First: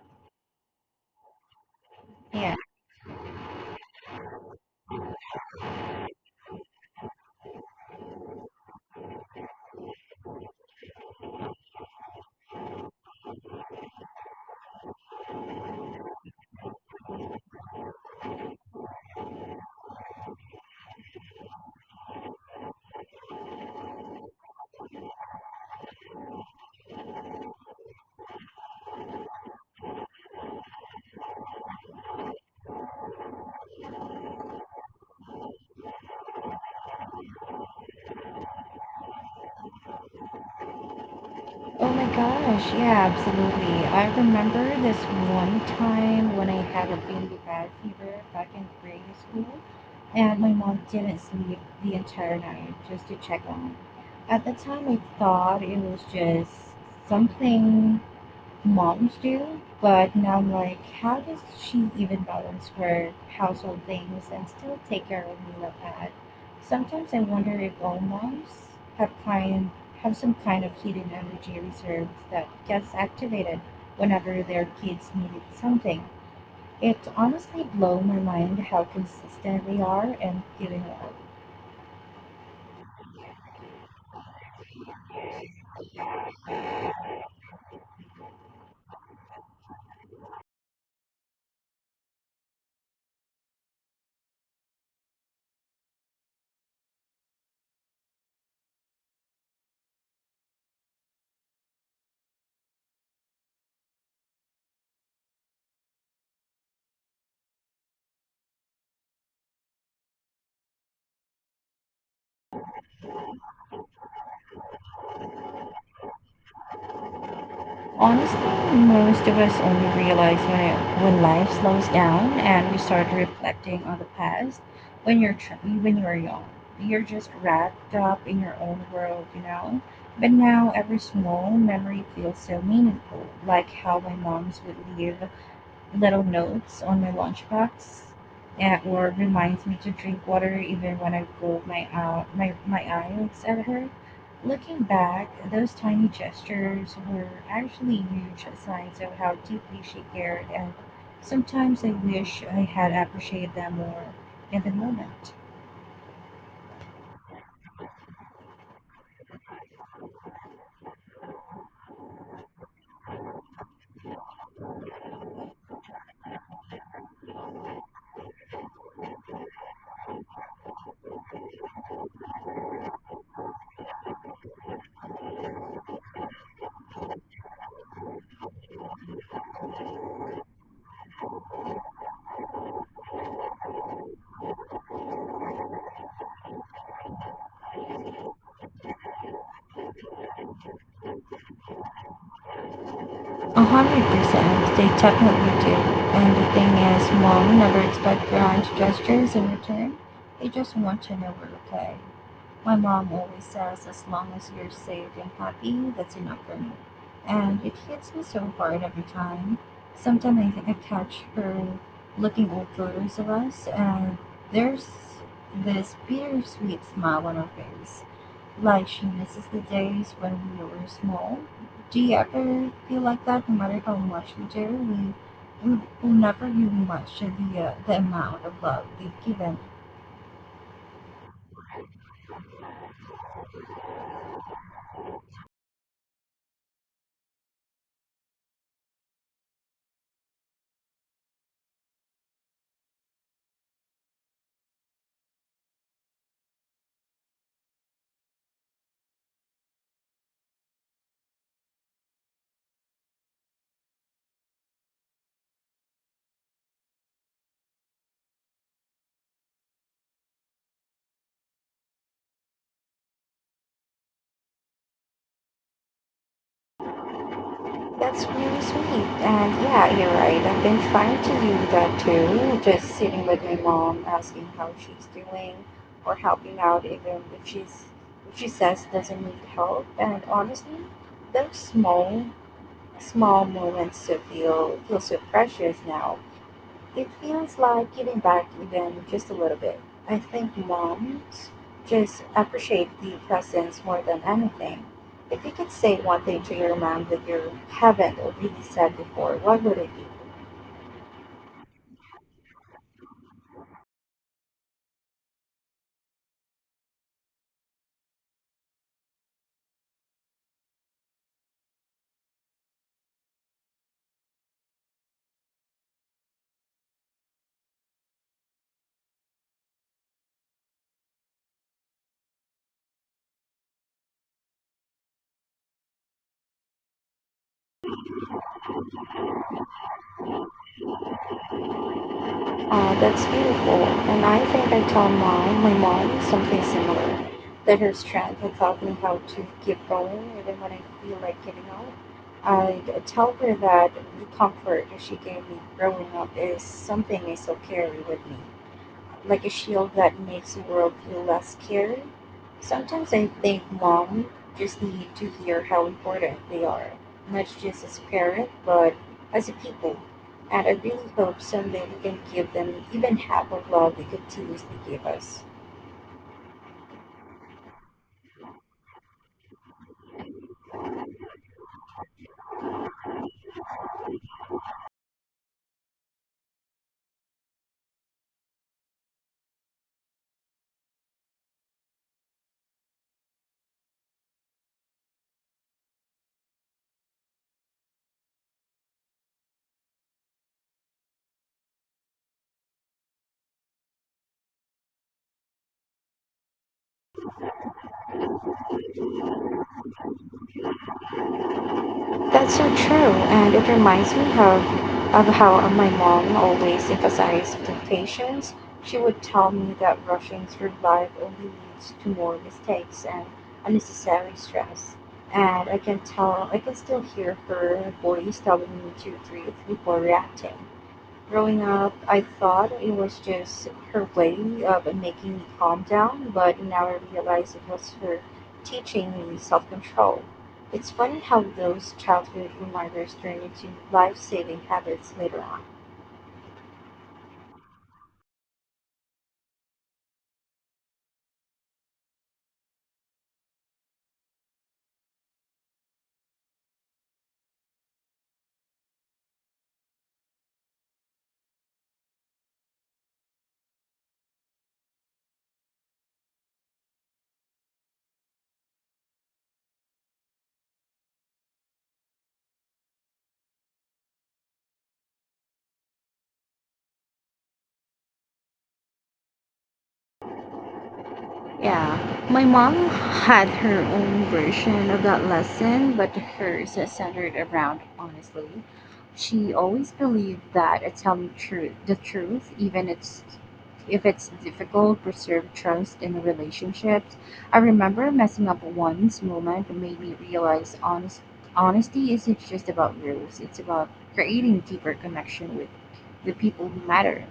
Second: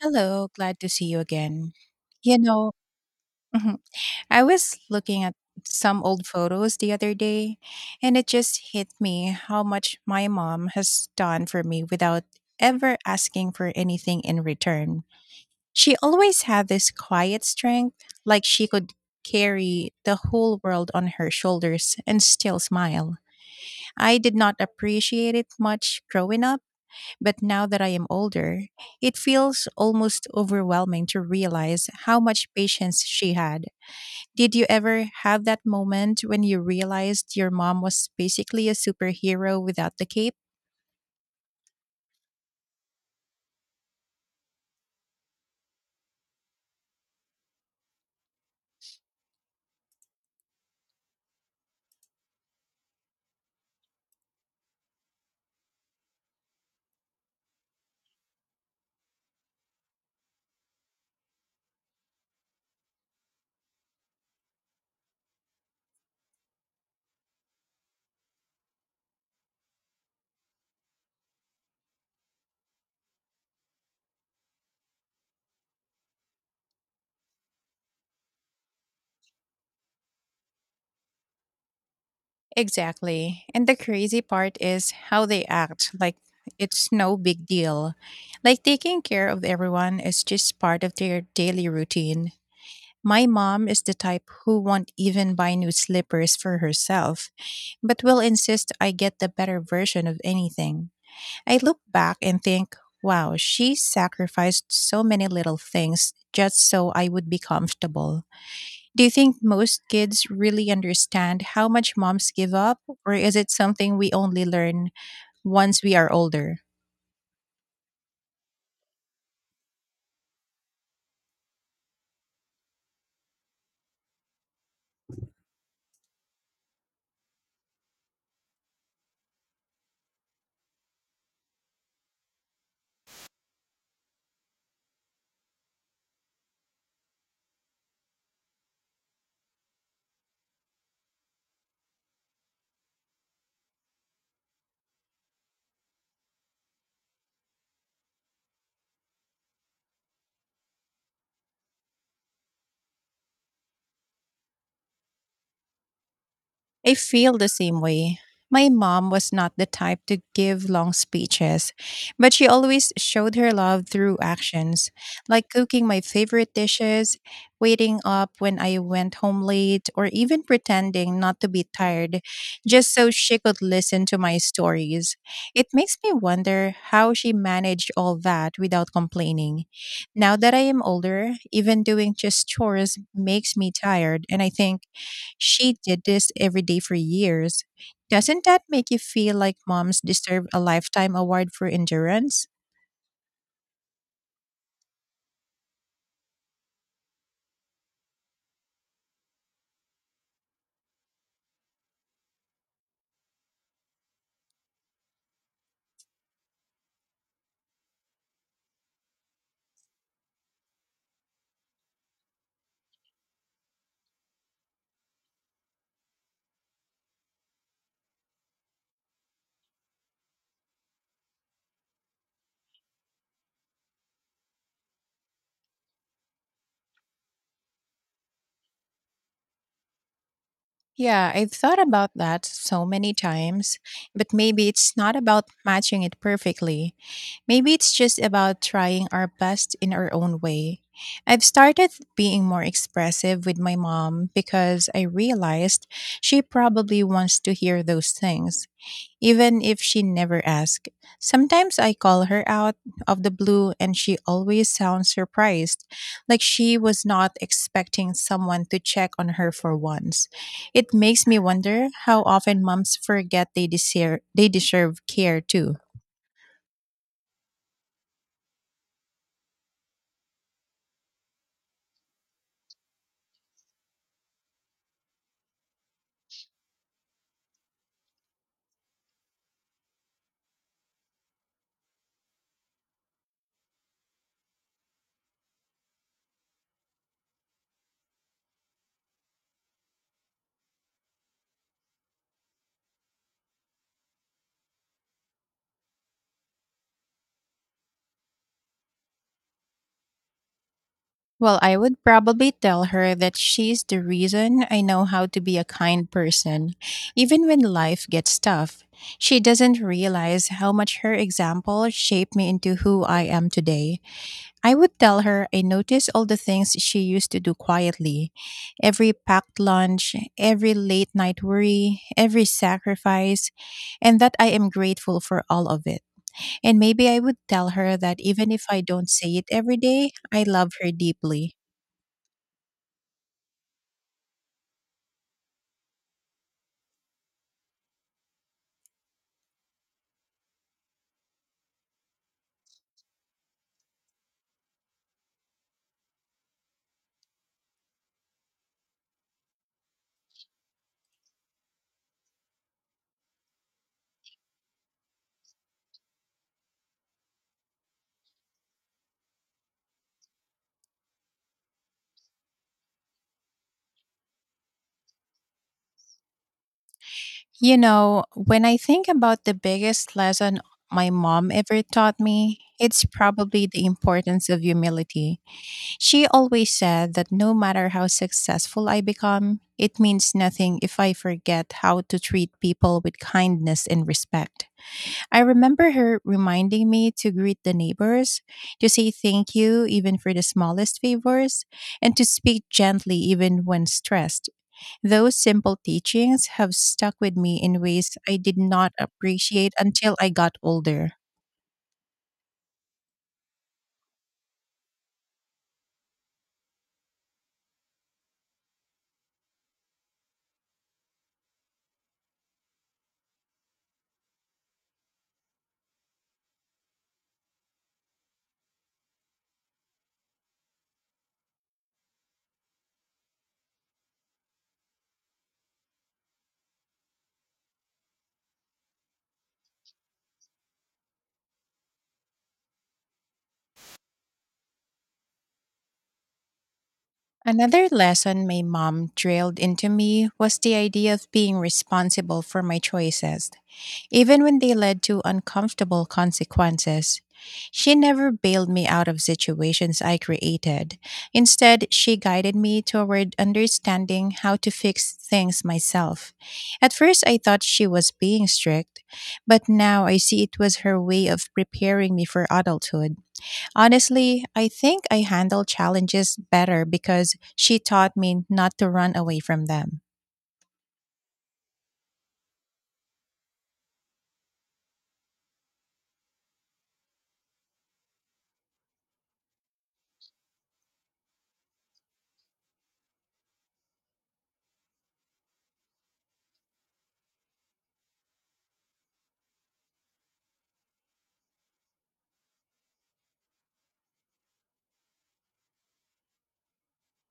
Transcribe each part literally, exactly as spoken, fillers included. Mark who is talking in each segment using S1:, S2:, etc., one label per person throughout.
S1: Hello, glad to see you again. You
S2: Yeah.
S1: know, mhm. I was looking at some old photos the other day, and it just hit me how much my mom has done for me without ever asking for anything in return. She always had this quiet strength, like she could carry the whole world on her shoulders and still smile. I did not appreciate it much growing up, but now that I am older, it feels almost overwhelming to realize how much patience she had. Did you ever have that moment when you realized your mom was basically a superhero without the cape?
S2: Oh my gosh. Yeah, absolutely. I remember this one time when I had a really bad fever back in grade school, and my mom didn't sleep the entire night just to check on me. At the time, I thought it was just something moms do. But now I'm like, how does she even balance her household things and still take care of me like that? Sometimes I wonder if all moms have kind have some kind of hidden energy reserves that gets activated whenever their kids needed something. It honestly blow my mind how consistent they are and giving out.
S1: Exactly. And the crazy part is how they act like it's no big deal. Like taking care of everyone is just part of their daily routine. My mom is the type who won't even buy new slippers for herself but will insist I get the better version of anything. I look back and think, wow, she sacrificed so many little things just so I would be comfortable. Do you think most kids really understand how much moms give up, or is it something we only learn once we are older?
S2: Honestly, most of us only realize when it, when life slows down and we start reflecting on the past. When you're tr- when you're young, you're just wrapped up in your own world, you know. But now every small memory feels so meaningful, like how my mom's would leave little notes on my lunchbox at work reminds me to drink water even when I roll my, ou- my, my eyes at her. Looking back, those tiny gestures were actually huge signs of how deeply she cared, and sometimes I wish I had appreciated them more in the moment.
S1: I feel the same way. My mom was not the type to give long speeches, but she always showed her love through actions, like cooking my favorite dishes, waiting up when I went home late, or even pretending not to be tired just so she could listen to my stories. It makes me wonder how she managed all that without complaining. Now that I am older, even doing just chores makes me tired, and I think, she did this every day for years. Doesn't that make you feel like moms deserve a lifetime award for endurance?
S2: A hundred percent, they definitely do. And the thing is, mom never expect grand gestures in return. They just want to know we're okay. My mom always says, as long as you're safe and happy, that's enough for me. And it hits me so hard every time. Sometimes I think I catch her looking old photos of us, and there's this bittersweet smile on her face, like she misses the days when we were small. Do you ever feel like that? No matter how much we do, we we will never really match the uh, the amount of love they've given.
S1: Yeah, I've thought about that so many times, but maybe it's not about matching it perfectly. Maybe it's just about trying our best in our own way. I've started being more expressive with my mom because I realized she probably wants to hear those things even if she never asks. Sometimes I call her out of the blue and she always sounds surprised, like she was not expecting someone to check on her for once. It makes me wonder how often moms forget they deserve, they deserve care too.
S2: That's really sweet. And yeah, you're right. I've been trying to do that too. Just sitting with my mom, asking how she's doing, or helping out even if she's if she says doesn't need help. And honestly, those small small moments to feel feel so precious now. It feels like giving back even just a little bit. I think moms just appreciate the presence more than anything. If you could say one thing to your mom that you haven't really said before, what would it be?
S1: Well, I would probably tell her that she's the reason I know how to be a kind person, even when life gets tough. She doesn't realize how much her example shaped me into who I am today. I would tell her I notice all the things she used to do quietly, every packed lunch, every late night worry, every sacrifice, and that I am grateful for all of it. And maybe I would tell her that even if I don't say it every day, I love her deeply.
S2: Uh, that's beautiful. And I think I tell mom, my mom something similar. That her strength had taught me how to keep going even when I feel like giving up. I'd tell her that the comfort that she gave me growing up is something I still carry with me, like a shield that makes the world feel less scary. Sometimes I think mom just need to hear how important they are, not just as parent, but as a people. And I really hope someday we can give them even half of love they continuously give us.
S1: You know, when I think about the biggest lesson my mom ever taught me, it's probably the importance of humility. She always said that no matter how successful I become, it means nothing if I forget how to treat people with kindness and respect. I remember her reminding me to greet the neighbors, to say thank you even for the smallest favors, and to speak gently even when stressed. Those simple teachings have stuck with me in ways I did not appreciate until I got older.
S2: That's so true, and it reminds me of, of how uh, my mom always emphasized patience. She would tell me that rushing through life only leads to more mistakes and unnecessary stress. And I can tell, I can still hear her voice telling me to breathe before reacting. Growing up, I thought it was just her way of making me calm down, but now I realize it was her teaching me self control. It's funny how those childhood reminders turn into life saving habits later on.
S1: Another lesson my mom drilled into me was the idea of being responsible for my choices, even when they led to uncomfortable consequences. She never bailed me out of situations I created. Instead, she guided me toward understanding how to fix things myself. At first, I thought she was being strict, but now I see it was her way of preparing me for adulthood. Honestly, I think I handle challenges better because she taught me not to run away from them.
S2: Yeah, my mom had her own version of that lesson, but hers is centered around honestly. She always believed that uh, telling truth, the truth, even it's if it's difficult, preserve trust in relationships. I remember messing up once moment that made me realize honest, honesty isn't just about rules; it's about creating deeper connection with the people who matter.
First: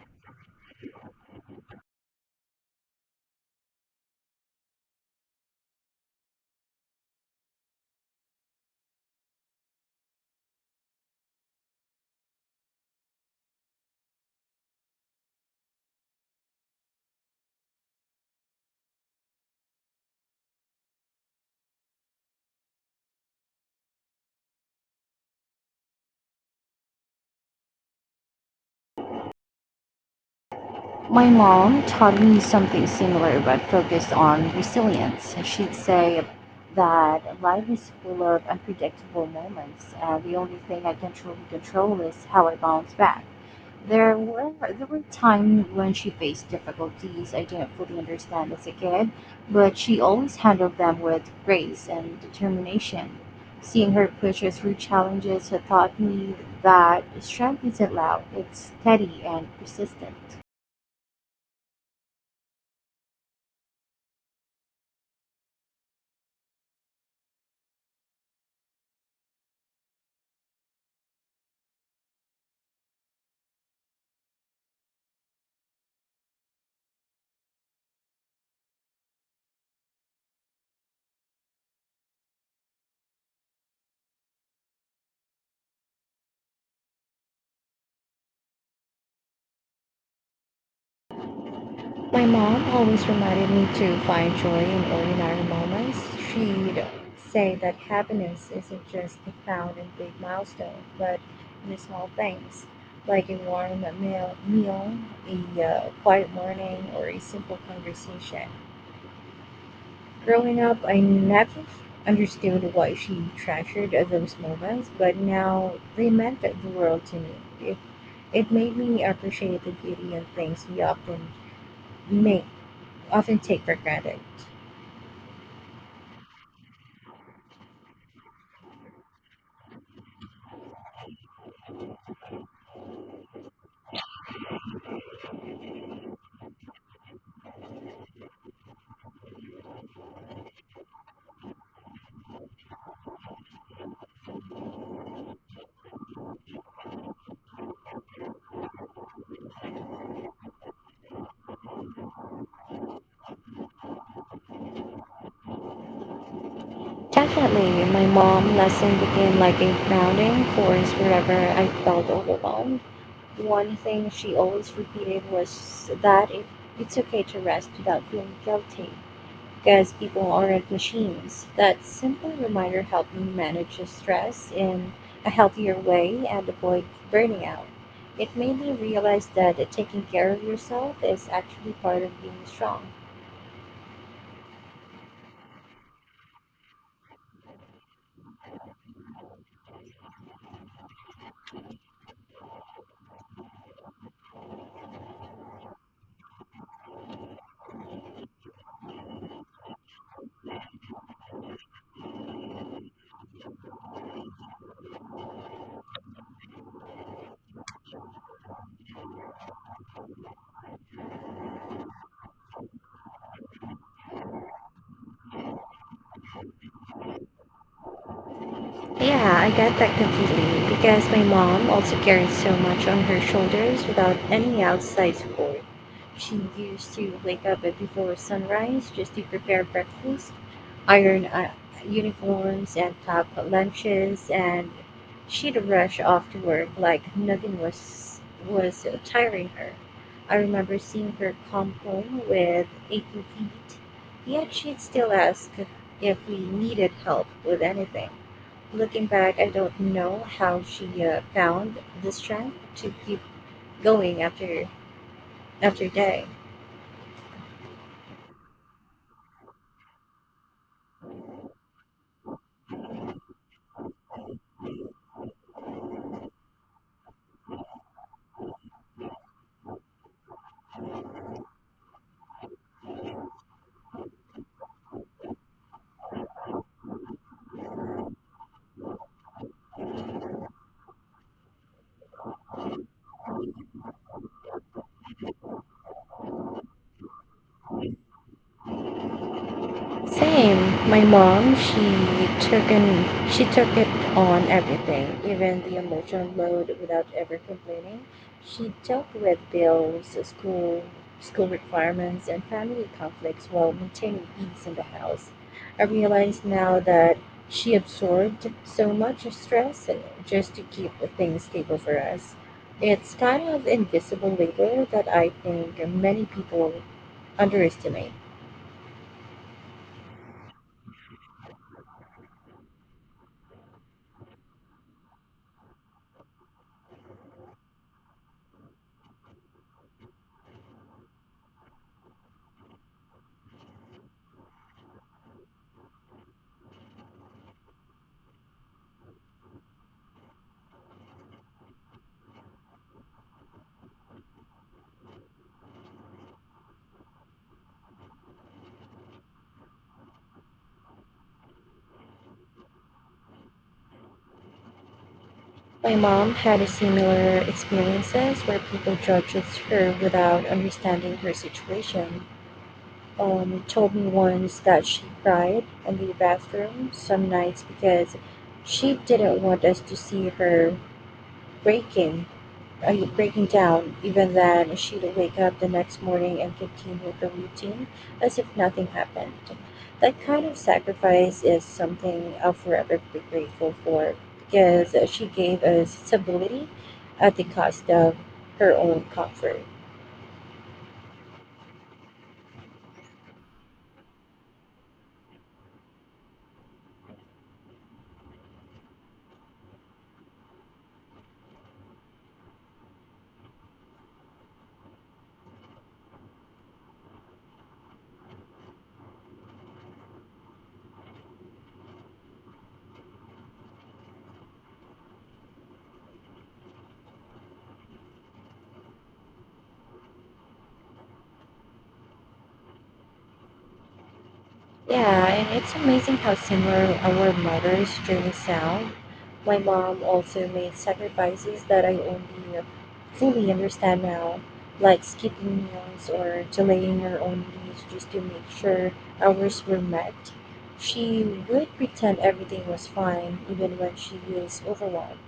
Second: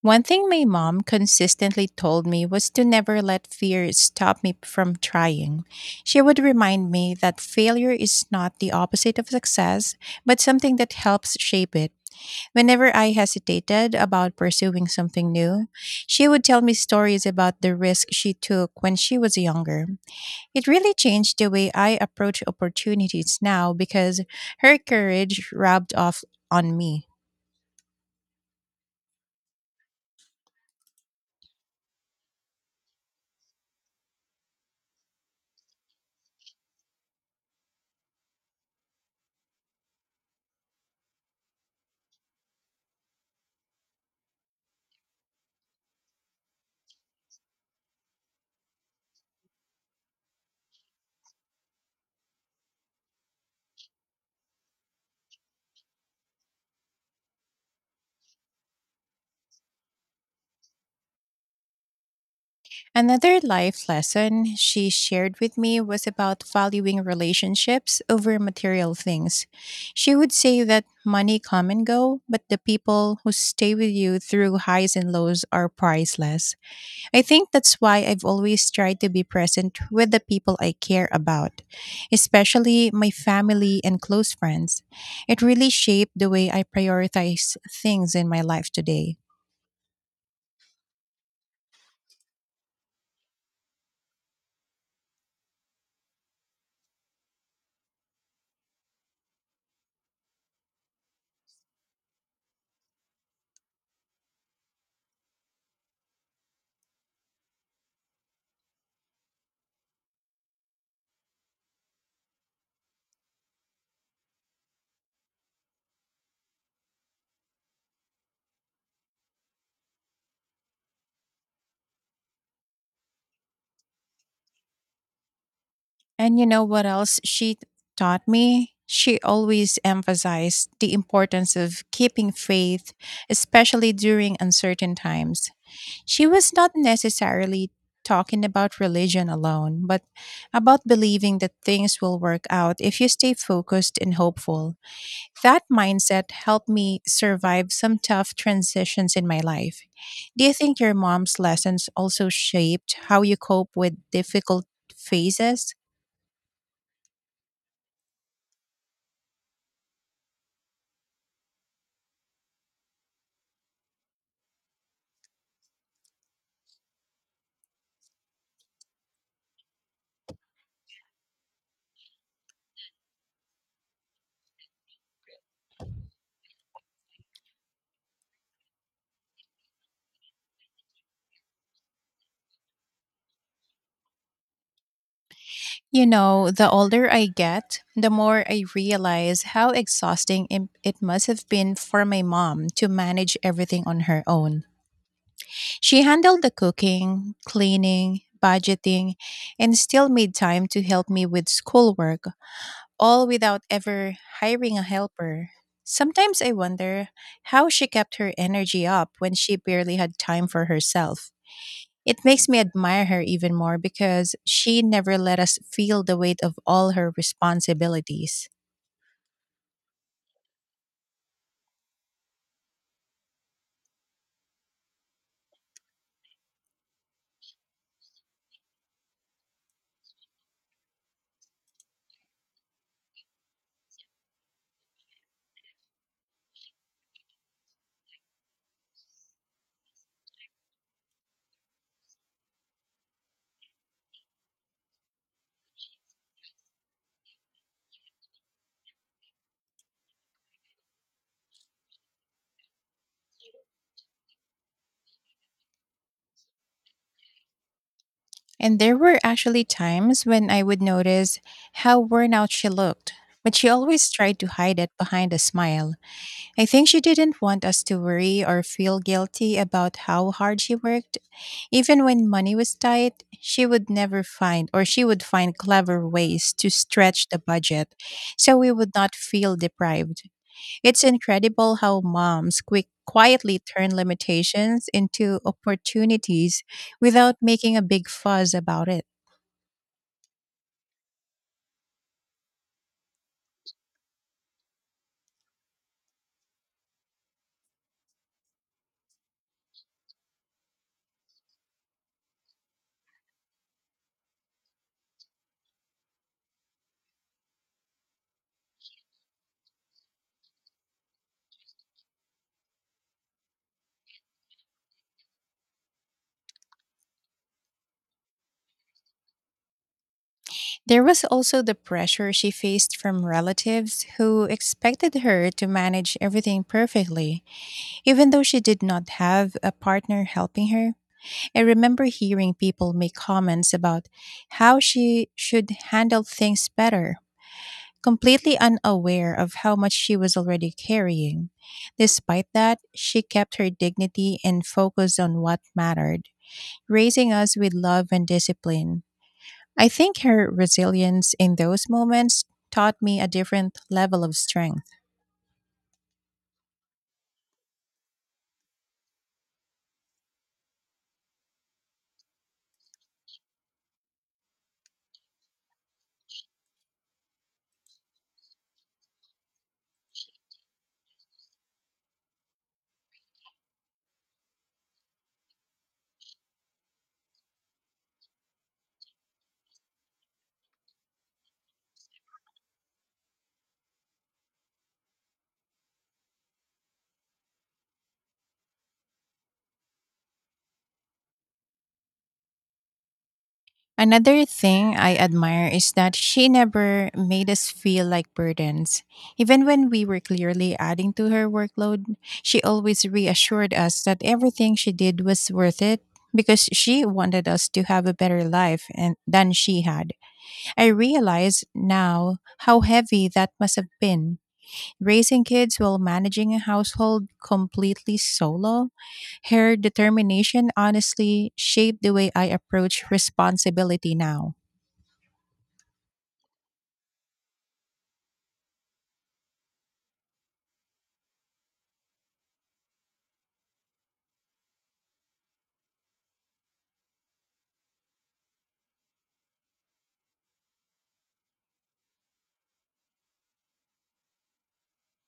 S1: One thing my mom consistently told me was to never let fear stop me from trying. She would remind me that failure is not the opposite of success, but something that helps shape it. Whenever I hesitated about pursuing something new, she would tell me stories about the risk she took when she was younger. It really changed the way I approach opportunities now because her courage rubbed off on me.
S2: My mom taught me something similar but focused on resilience. She'd say that life is full of unpredictable moments, and the only thing I can truly control is how I bounce back. There were there were times when she faced difficulties I didn't fully understand as a kid, but she always handled them with grace and determination. Seeing her push us through challenges had taught me that strength isn't loud; it's steady and persistent.
S1: Another life lesson she shared with me was about valuing relationships over material things. She would say that money come and go, but the people who stay with you through highs and lows are priceless. I think that's why I've always tried to be present with the people I care about, especially my family and close friends. It really shaped the way I prioritize things in my life today.
S2: My mom always reminded me to find joy in ordinary moments. She'd say that happiness isn't just found in big milestones, but in the small things, like a warm meal, meal a uh, quiet morning, or a simple conversation. Growing up, I never understood why she treasured those moments, but now they meant the world to me. It, it made me appreciate the beauty of things we often make, often take for granted.
S1: And you know what else she taught me? She always emphasized the importance of keeping faith, especially during uncertain times. She was not necessarily talking about religion alone, but about believing that things will work out if you stay focused and hopeful. That mindset helped me survive some tough transitions in my life. Do you think your mom's lessons also shaped how you cope with difficult phases?
S2: Definitely, my mom lesson became like a grounding force wherever I felt overwhelmed. One thing she always repeated was that it, it's okay to rest without feeling guilty, because people aren't machines. That simple reminder helped me manage the stress in a healthier way and avoid burning out. It made me realize that taking care of yourself is actually part of being strong.
S1: You know, the older I get, the more I realize how exhausting im- it must have been for my mom to manage everything on her own. She handled the cooking, cleaning, budgeting, and still made time to help me with schoolwork, all without ever hiring a helper. Sometimes I wonder how she kept her energy up when she barely had time for herself. It makes me admire her even more because she never let us feel the weight of all her responsibilities.
S2: Yeah, I get that completely because my mom also carries so much on her shoulders without any outside support. She used to wake up at before sunrise just to prepare breakfast, iron uh, uniforms, and pack lunches, and she'd rush off to work like nothing was was tiring her. I remember seeing her come home with aching feet, yet she'd still ask if we needed help with anything. Looking back, I don't know how she uh, found the strength to keep going after after day.
S1: And there were actually times when I would notice how worn out she looked, but she always tried to hide it behind a smile. I think she didn't want us to worry or feel guilty about how hard she worked. Even when money was tight, she would never find or she would find clever ways to stretch the budget so we would not feel deprived. It's incredible how moms quick quietly turn limitations into opportunities without making a big fuss about it.
S2: Same. My mom, she took an she took it on everything, even the emotional load without ever complaining. She dealt with bills, school school requirements and family conflicts while maintaining peace in the house. I realize now that she absorbed so much stress just to keep things stable for us. It's kind of invisible labor that I think many people underestimate.
S1: There was also the pressure she faced from relatives who expected her to manage everything perfectly, even though she did not have a partner helping her. I remember hearing people make comments about how she should handle things better, completely unaware of how much she was already carrying. Despite that, she kept her dignity and focused on what mattered, raising us with love and discipline. I think her resilience in those moments taught me a different level of strength.
S2: My mom had a similar experiences where people judged her without understanding her situation. Um, told me once that she cried in the bathroom some nights because she didn't want us to see her breaking are you breaking down? Even then, she'd wake up the next morning and continue the routine as if nothing happened. That kind of sacrifice is something I'll forever be grateful for because she gave us stability at the cost of her own comfort.
S1: Another thing I admire is that she never made us feel like burdens. Even when we were clearly adding to her workload, she always reassured us that everything she did was worth it because she wanted us to have a better life and, than she had. I realize now how heavy that must have been, raising kids while managing a household completely solo. Her determination honestly shaped the way I approach responsibility now.
S2: Yeah, and it's amazing how similar our mothers' journey sound. My mom also made sacrifices that I only fully understand now, like skipping meals or delaying her own needs just to make sure ours were met. She would pretend everything was fine even when she was overwhelmed,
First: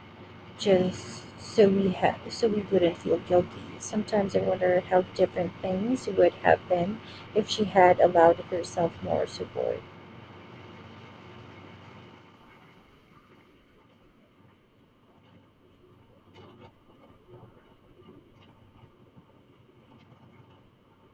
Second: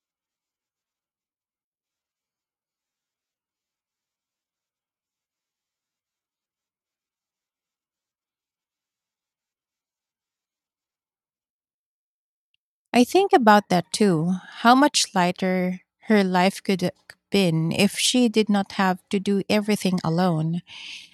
S2: just so we ha- so we wouldn't feel guilty. Sometimes I wonder how different things would have been if she had allowed herself more support.
S1: I think about that too. How much lighter her life could have been if she did not have to do everything alone.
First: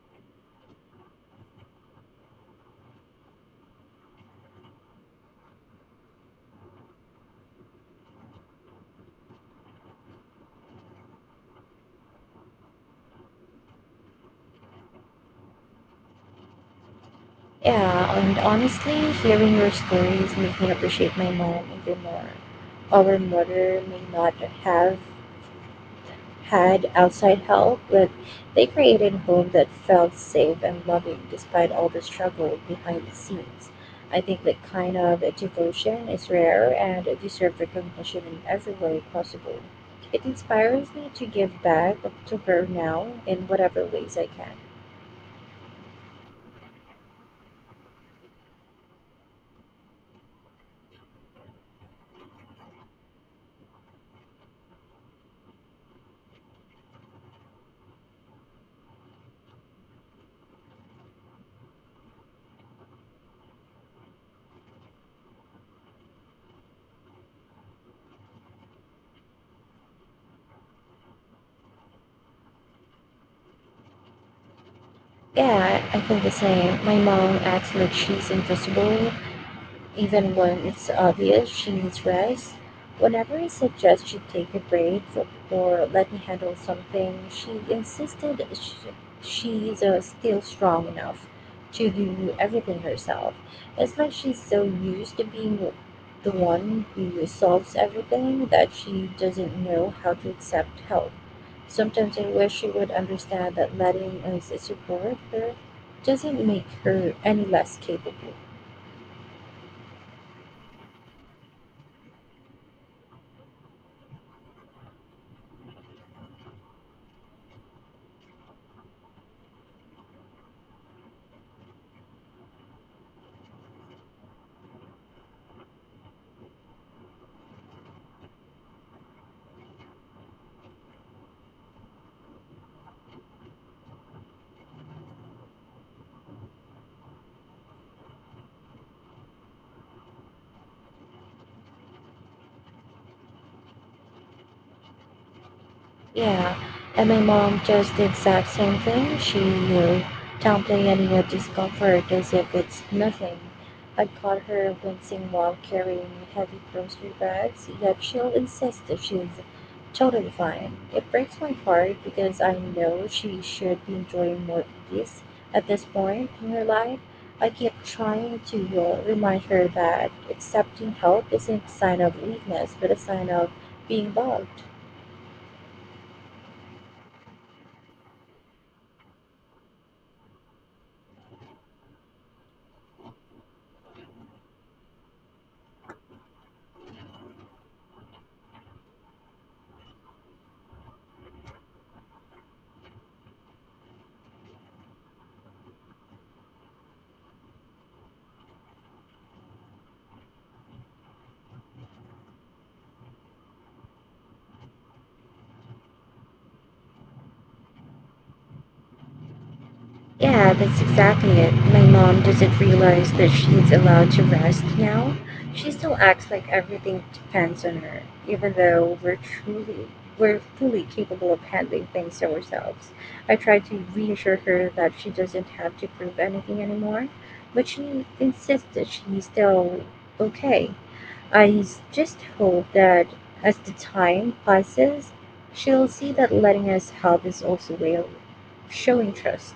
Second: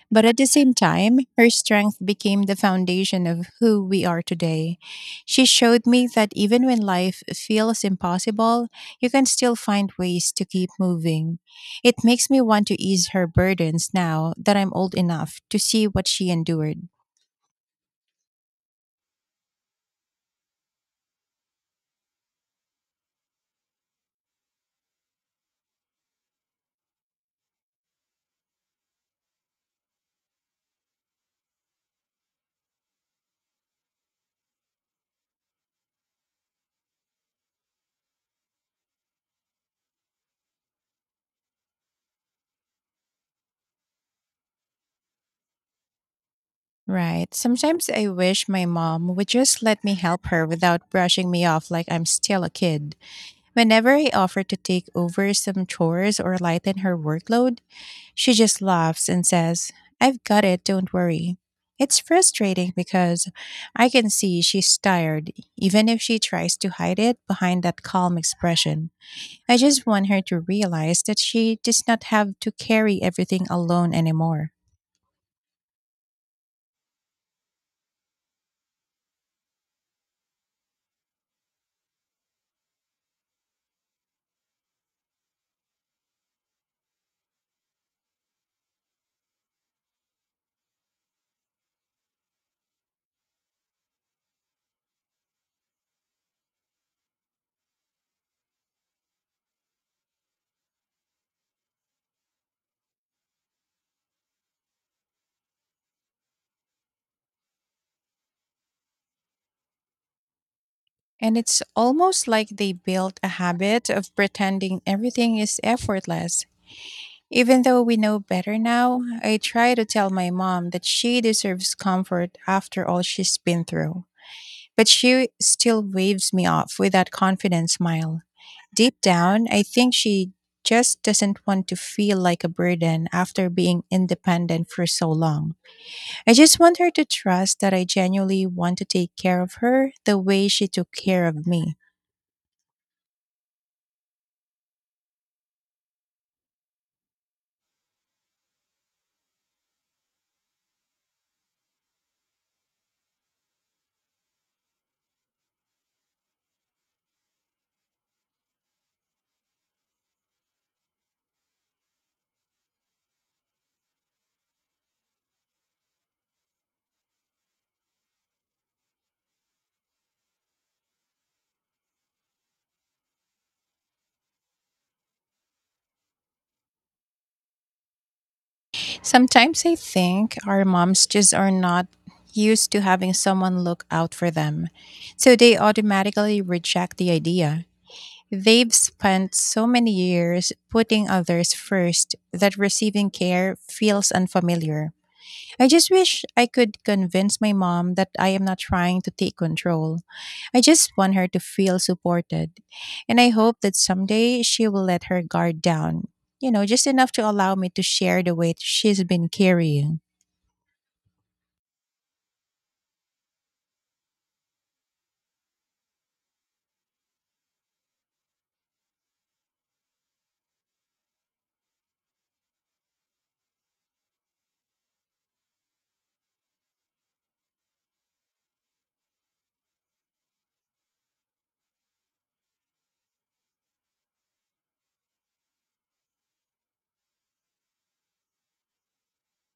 S1: But at the same time, her strength became the foundation of who we are today. She showed me that even when life feels impossible, you can still find ways to keep moving. It makes me want to ease her burdens now that I'm old enough to see what she endured.
S2: Yeah, and honestly, hearing your stories make me appreciate my mom even more. Our mother may not have had outside help, but they created a home that felt safe and loving despite all the struggle behind the scenes. I think that kind of devotion is rare and deserves recognition in every way possible. It inspires me to give back to her now in whatever ways I can.
S1: Right. Sometimes I wish my mom would just let me help her without brushing me off like I'm still a kid. Whenever I offer to take over some chores or lighten her workload, she just laughs and says, "I've got it, don't worry." It's frustrating because I can see she's tired, even if she tries to hide it behind that calm expression. I just want her to realize that she does not have to carry everything alone anymore.
S2: Yeah, I I feel the same. My mom acts like she's invincible, even when it's obvious she needs rest, whenever I suggest she take a break or let me handle something, she insisted sh she's uh, still strong enough to do everything herself. It's like she's so used to being the one who solves everything that she doesn't know how to accept help. Sometimes I wish she would understand that letting us support her doesn't make her any less capable.
S1: And it's almost like they built a habit of pretending everything is effortless. Even though we know better now, I try to tell my mom that she deserves comfort after all she's been through. But she still waves me off with that confident smile. Deep down, I think she just doesn't want to feel like a burden after being independent for so long. I just want her to trust that I genuinely want to take care of her the way she took care of me.
S2: Yeah, and my mom does the exact same thing. She will downplay any of discomfort as if it's nothing. I caught her wincing while carrying heavy grocery bags, yet she'll insist that she's totally fine. It breaks my heart because I know she should be enjoying more ease at this point in her life. I keep trying to uh, remind her that accepting help isn't a sign of weakness, but a sign of being loved.
S1: Sometimes I think our moms just are not used to having someone look out for them, so they automatically reject the idea. They've spent so many years putting others first that receiving care feels unfamiliar. I just wish I could convince my mom that I am not trying to take control. I just want her to feel supported. And I hope that someday she will let her guard down, you know, just enough to allow me to share the weight she's been carrying.
S2: Yeah, that's exactly it. My mom doesn't realize that she's allowed to rest now. She still acts like everything depends on her, even though we're truly we're fully capable of handling things ourselves. I try to reassure her that she doesn't have to prove anything anymore, but she insists that she's still okay. I s- just hope that as the time passes, she'll see that letting us help is also a way of showing trust.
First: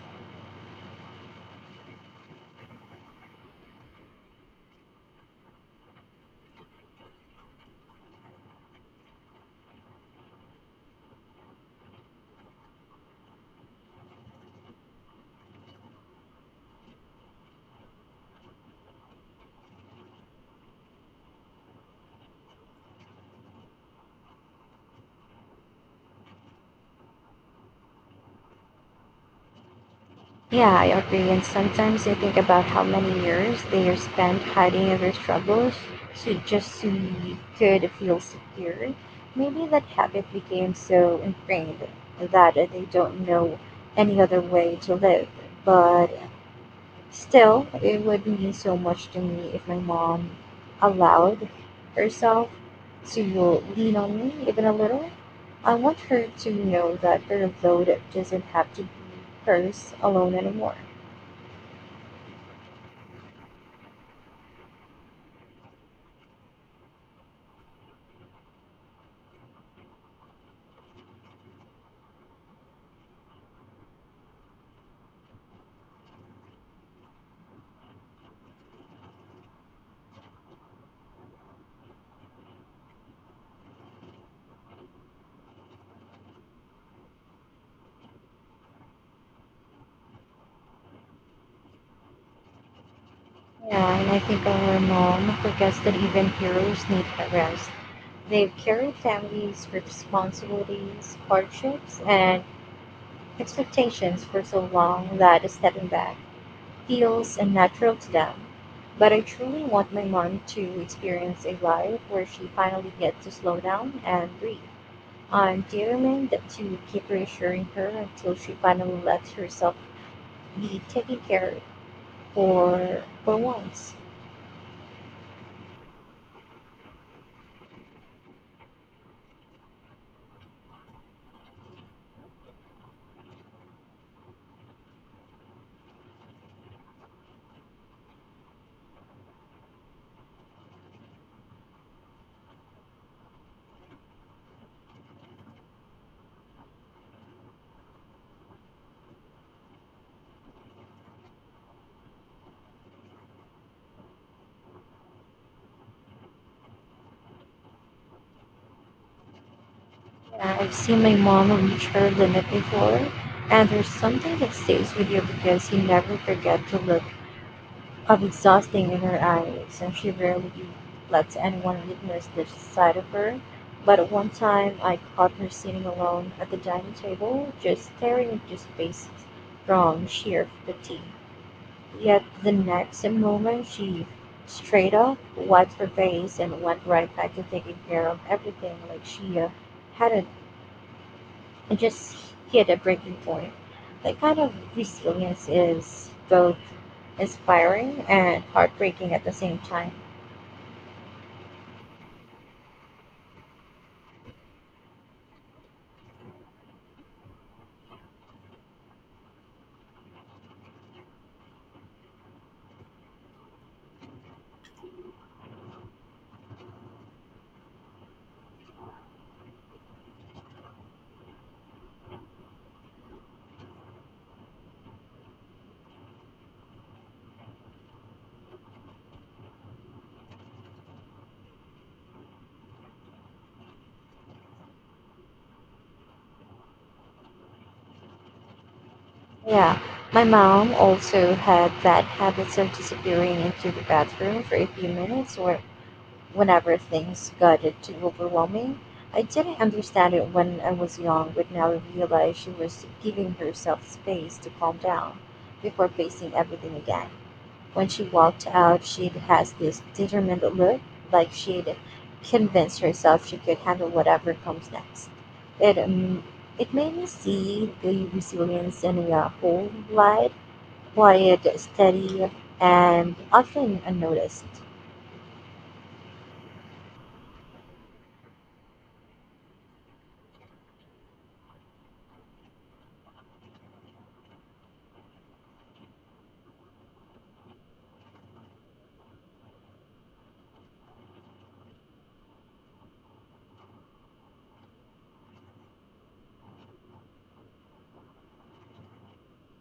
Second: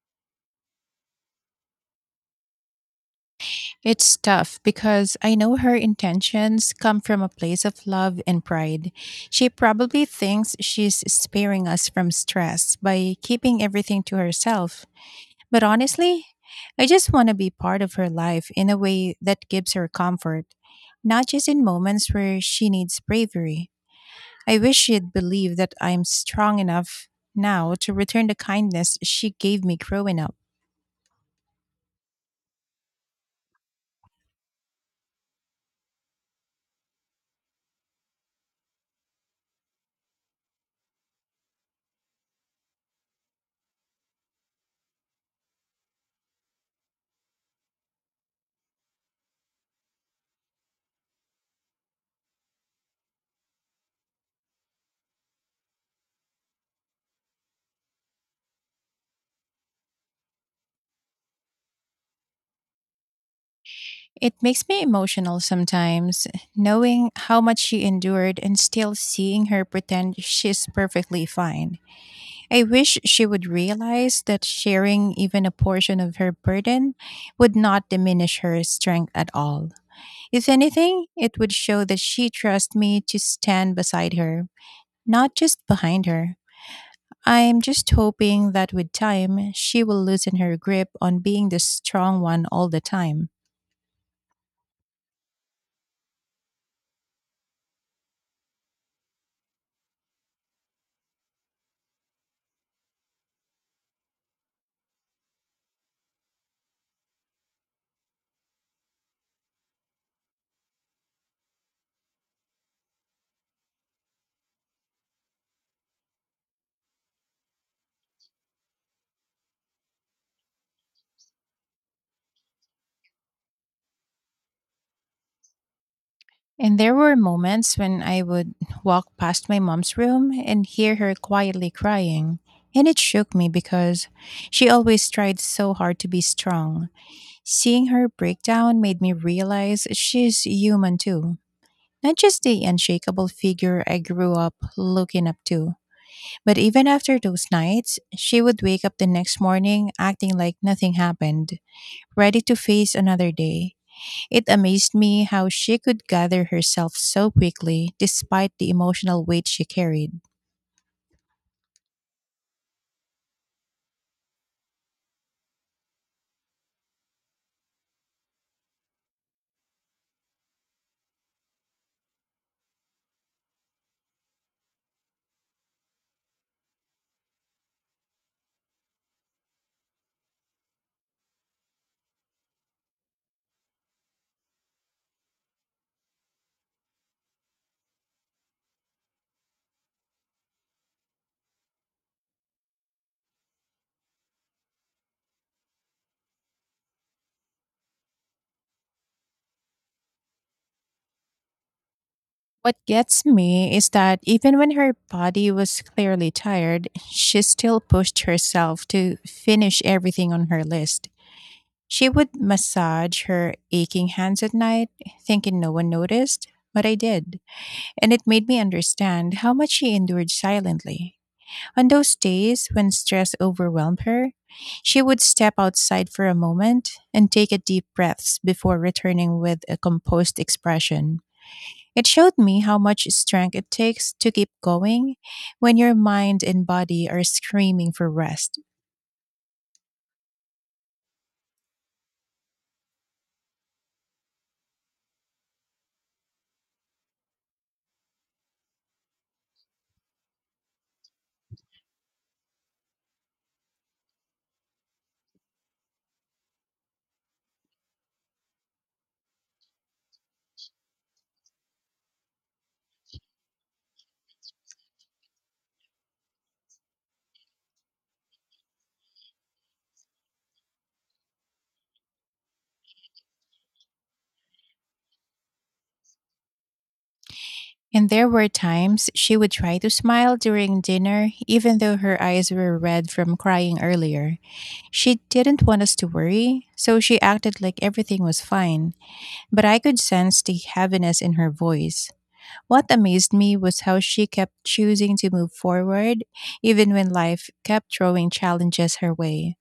S1: It's tough because I know her intentions come from a place of love and pride. She probably thinks she's sparing us from stress by keeping everything to herself. But honestly, I just want to be part of her life in a way that gives her comfort, not just in moments where she needs bravery. I wish she'd believe that I'm strong enough now to return the kindness she gave me growing up.
S2: Yeah, I agree. And sometimes I think about how many years they are spent hiding their struggles, so just so you could feel secure. Maybe that habit became so ingrained that they don't know any other way to live. But still, it would mean so much to me if my mom allowed herself to lean on me even a little. I want her to know that her load doesn't have to be hers alone anymore.
S1: It makes me emotional sometimes, knowing how much she endured and still seeing her pretend she's perfectly fine. I wish she would realize that sharing even a portion of her burden would not diminish her strength at all. If anything, it would show that she trusts me to stand beside her, not just behind her. I'm just hoping that with time, she will loosen her grip on being the strong one all the time.
S2: Yeah, and I think our mom forgets that even heroes need a rest. They've carried families, responsibilities, hardships, and expectations for so long that stepping back feels unnatural to them. But I truly want my mom to experience a life where she finally gets to slow down and breathe. I'm determined to keep reassuring her until she finally lets herself be taken care of for, for once.
S1: And there were moments when I would walk past my mom's room and hear her quietly crying. And it shook me because she always tried so hard to be strong. Seeing her breakdown made me realize she's human too. Not just the unshakable figure I grew up looking up to. But even after those nights, she would wake up the next morning acting like nothing happened, ready to face another day. It amazed me how she could gather herself so quickly despite the emotional weight she carried.
S2: Yeah, I've seen my mom reach her limit before, and there's something that stays with you because you never forget the look of exhausting in her eyes, and she rarely lets anyone witness this side of her. But one time, I caught her sitting alone at the dining table, just staring into space from sheer fatigue. Yet the next moment, she straight up wiped her face and went right back to taking care of everything like she uh, hadn't and just hit a breaking point. That kind of resilience is both inspiring and heartbreaking at the same time.
S1: What gets me is that even when her body was clearly tired, she still pushed herself to finish everything on her list. She would massage her aching hands at night, thinking no one noticed, but I did. And it made me understand how much she endured silently. On those days when stress overwhelmed her, she would step outside for a moment and take a deep breaths before returning with a composed expression. It showed me how much strength it takes to keep going when your mind and body are screaming for rest.
S2: Yeah, my mom also had bad habits of disappearing into the bathroom for a few minutes or whenever things got it too overwhelming. I didn't understand it when I was young, but now I realize she was giving herself space to calm down before facing everything again. When she walked out, she has this determined look, like she'd convinced herself she could handle whatever comes next. It um, it made me see the resilience in a whole light, quiet, steady, and often unnoticed.
S1: And there were times she would try to smile during dinner, even though her eyes were red from crying earlier. She didn't want us to worry, so she acted like everything was fine, but I could sense the heaviness in her voice. What amazed me was how she kept choosing to move forward, even when life kept throwing challenges her way.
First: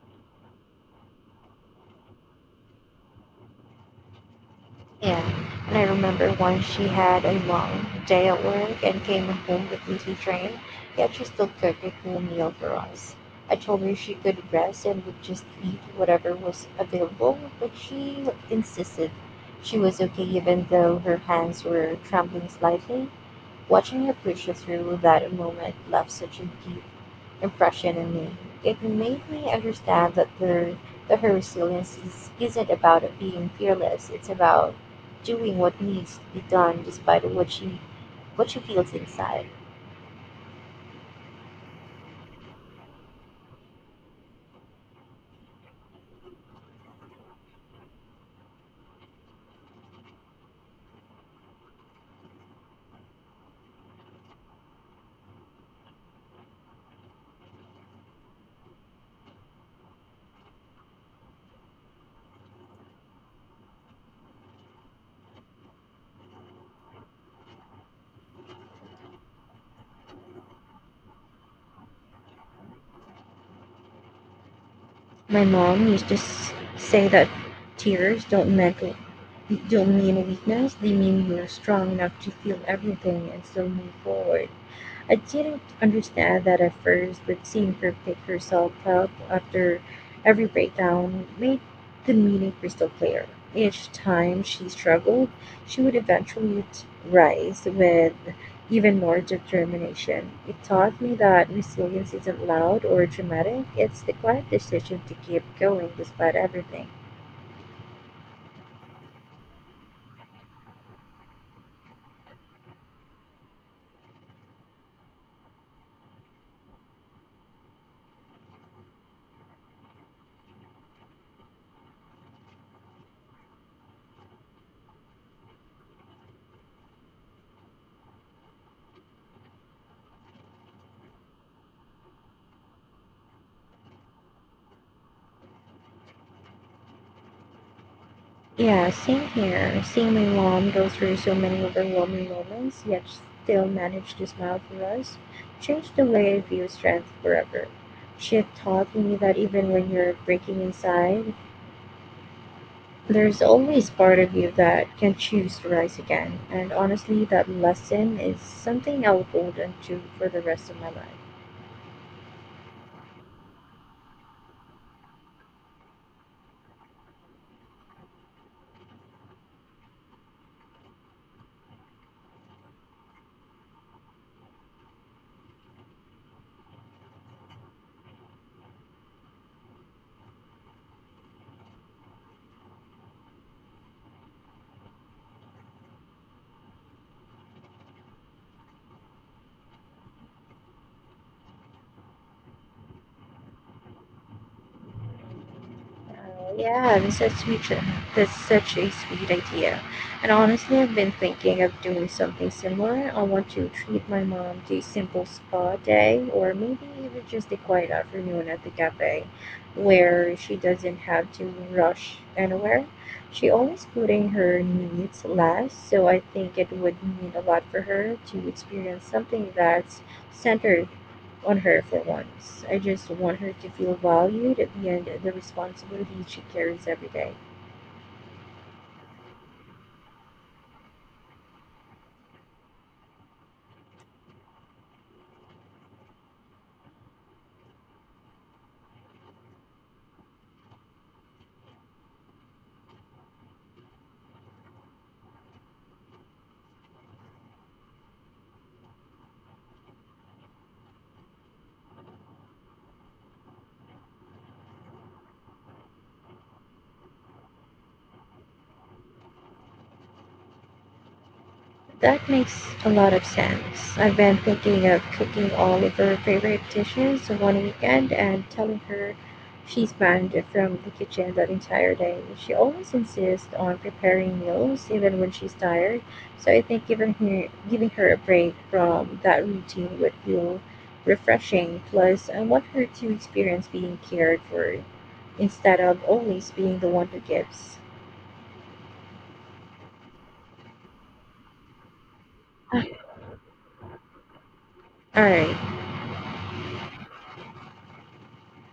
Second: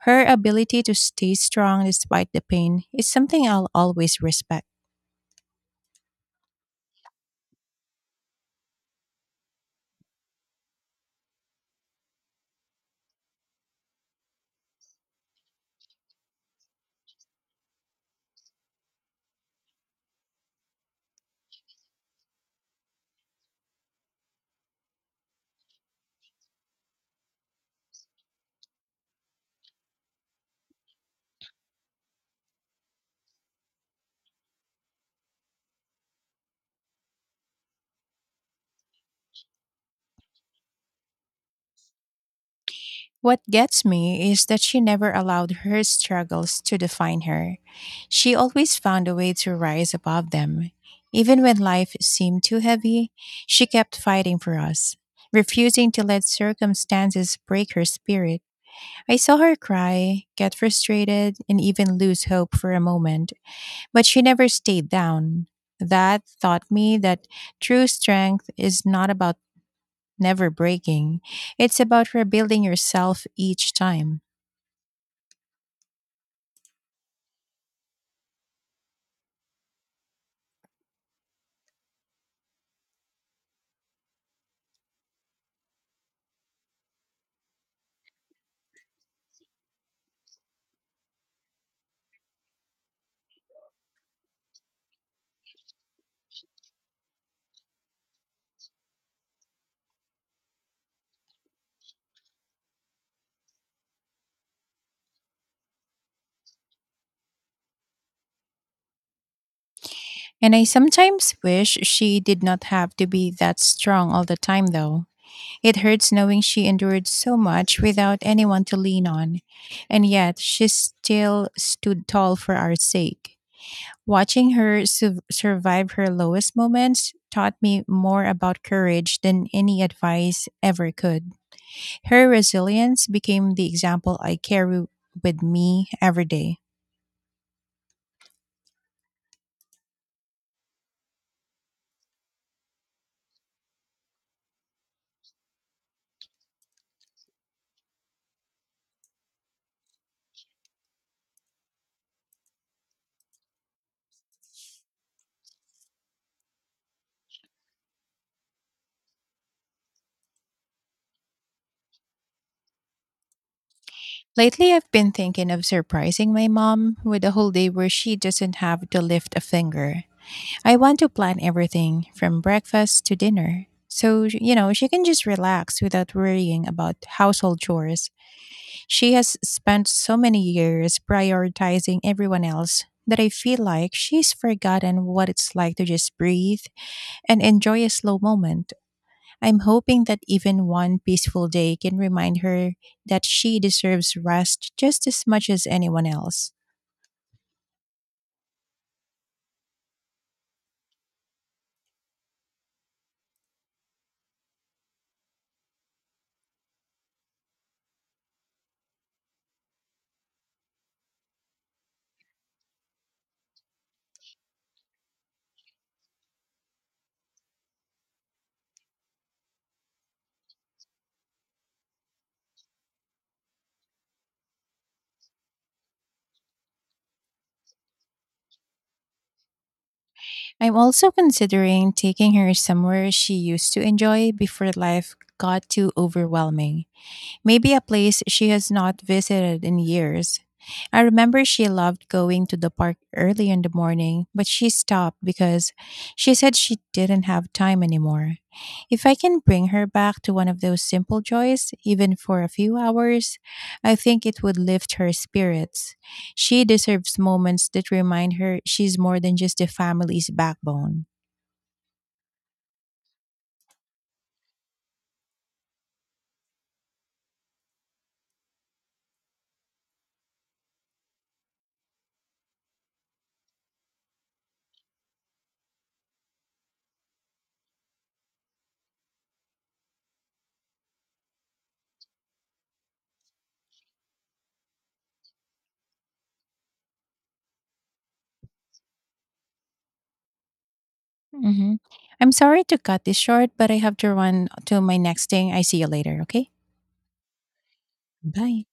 S1: Her ability to stay strong despite the pain is something I'll always respect.
S2: Yeah. And I remember once she had a long day at work and came home completely drained, yet she still cooked a full meal for us. I told her she could rest and would just eat whatever was available, but she insisted she was okay even though her hands were trembling slightly. Watching her preacher through that moment left such a deep impression on me. It made me understand that her that her resilience is, isn't about being fearless. It's about doing what needs to be done despite what she what she feels inside.
S1: What gets me is that she never allowed her struggles to define her. She always found a way to rise above them. Even when life seemed too heavy, she kept fighting for us, refusing to let circumstances break her spirit. I saw her cry, get frustrated, and even lose hope for a moment, but she never stayed down. That taught me that true strength is not about never breaking, it's about rebuilding yourself each time.
S2: My mom used to s- say that tears don't mean don't mean weakness. They mean you're strong enough to feel everything and still move forward. I didn't understand that at first, but seeing her pick herself up after every breakdown made the meaning crystal clear. Each time she struggled, she would eventually t- rise with even more determination. It taught me that resilience isn't loud or dramatic, it's the quiet decision to keep going despite everything.
S1: And I sometimes wish she did not have to be that strong all the time, though. It hurts knowing she endured so much without anyone to lean on, and yet she still stood tall for our sake. Watching her su- survive her lowest moments taught me more about courage than any advice ever could. Her resilience became the example I carry with me every day.
S2: Yeah, same here. Seeing my mom go through so many overwhelming moments, yet still manage to smile through us, changed the way I view strength forever. She had taught me that even when you're breaking inside, there's always part of you that can choose to rise again. And honestly, that lesson is something I'll hold on to for the rest of my life.
S1: Lately, I've been thinking of surprising my mom with a whole day where she doesn't have to lift a finger. I want to plan everything from breakfast to dinner. So, you know, she can just relax without worrying about household chores. She has spent so many years prioritizing everyone else that I feel like she's forgotten what it's like to just breathe and enjoy a slow moment. I'm hoping that even one peaceful day can remind her that she deserves rest just as much as anyone else.
S2: Yeah, research makes uh, That's such a sweet idea. And honestly, I've been thinking of doing something similar. I want to treat my mom to a simple spa day, or maybe even just a quiet afternoon at the cafe, where she doesn't have to rush anywhere. She always putting her needs last, so I think it would mean a lot for her to experience something that's centered on her for once. I just want her to feel valued and the responsibility she carries every day.
S1: I'm also considering taking her somewhere she used to enjoy before life got too overwhelming. Maybe a place she has not visited in years. I remember she loved going to the park early in the morning, but she stopped because she said she didn't have time anymore. If I can bring her back to one of those simple joys, even for a few hours, I think it would lift her spirits. She deserves moments that remind her she's more than just a family's backbone.
S2: That makes a lot of sense. I've been thinking of cooking all of her favorite dishes one weekend and telling her she's banned from the kitchen that entire day. She always insists on preparing meals even when she's tired, so I think giving her giving her a break from that routine would feel refreshing. Plus, I want her to experience being cared for instead of always being the one who gives.
S1: Hmm. I'm sorry to
S2: All
S1: cut this short, but I have to run to my next thing. I
S2: right.
S1: see you later, okay? Bye.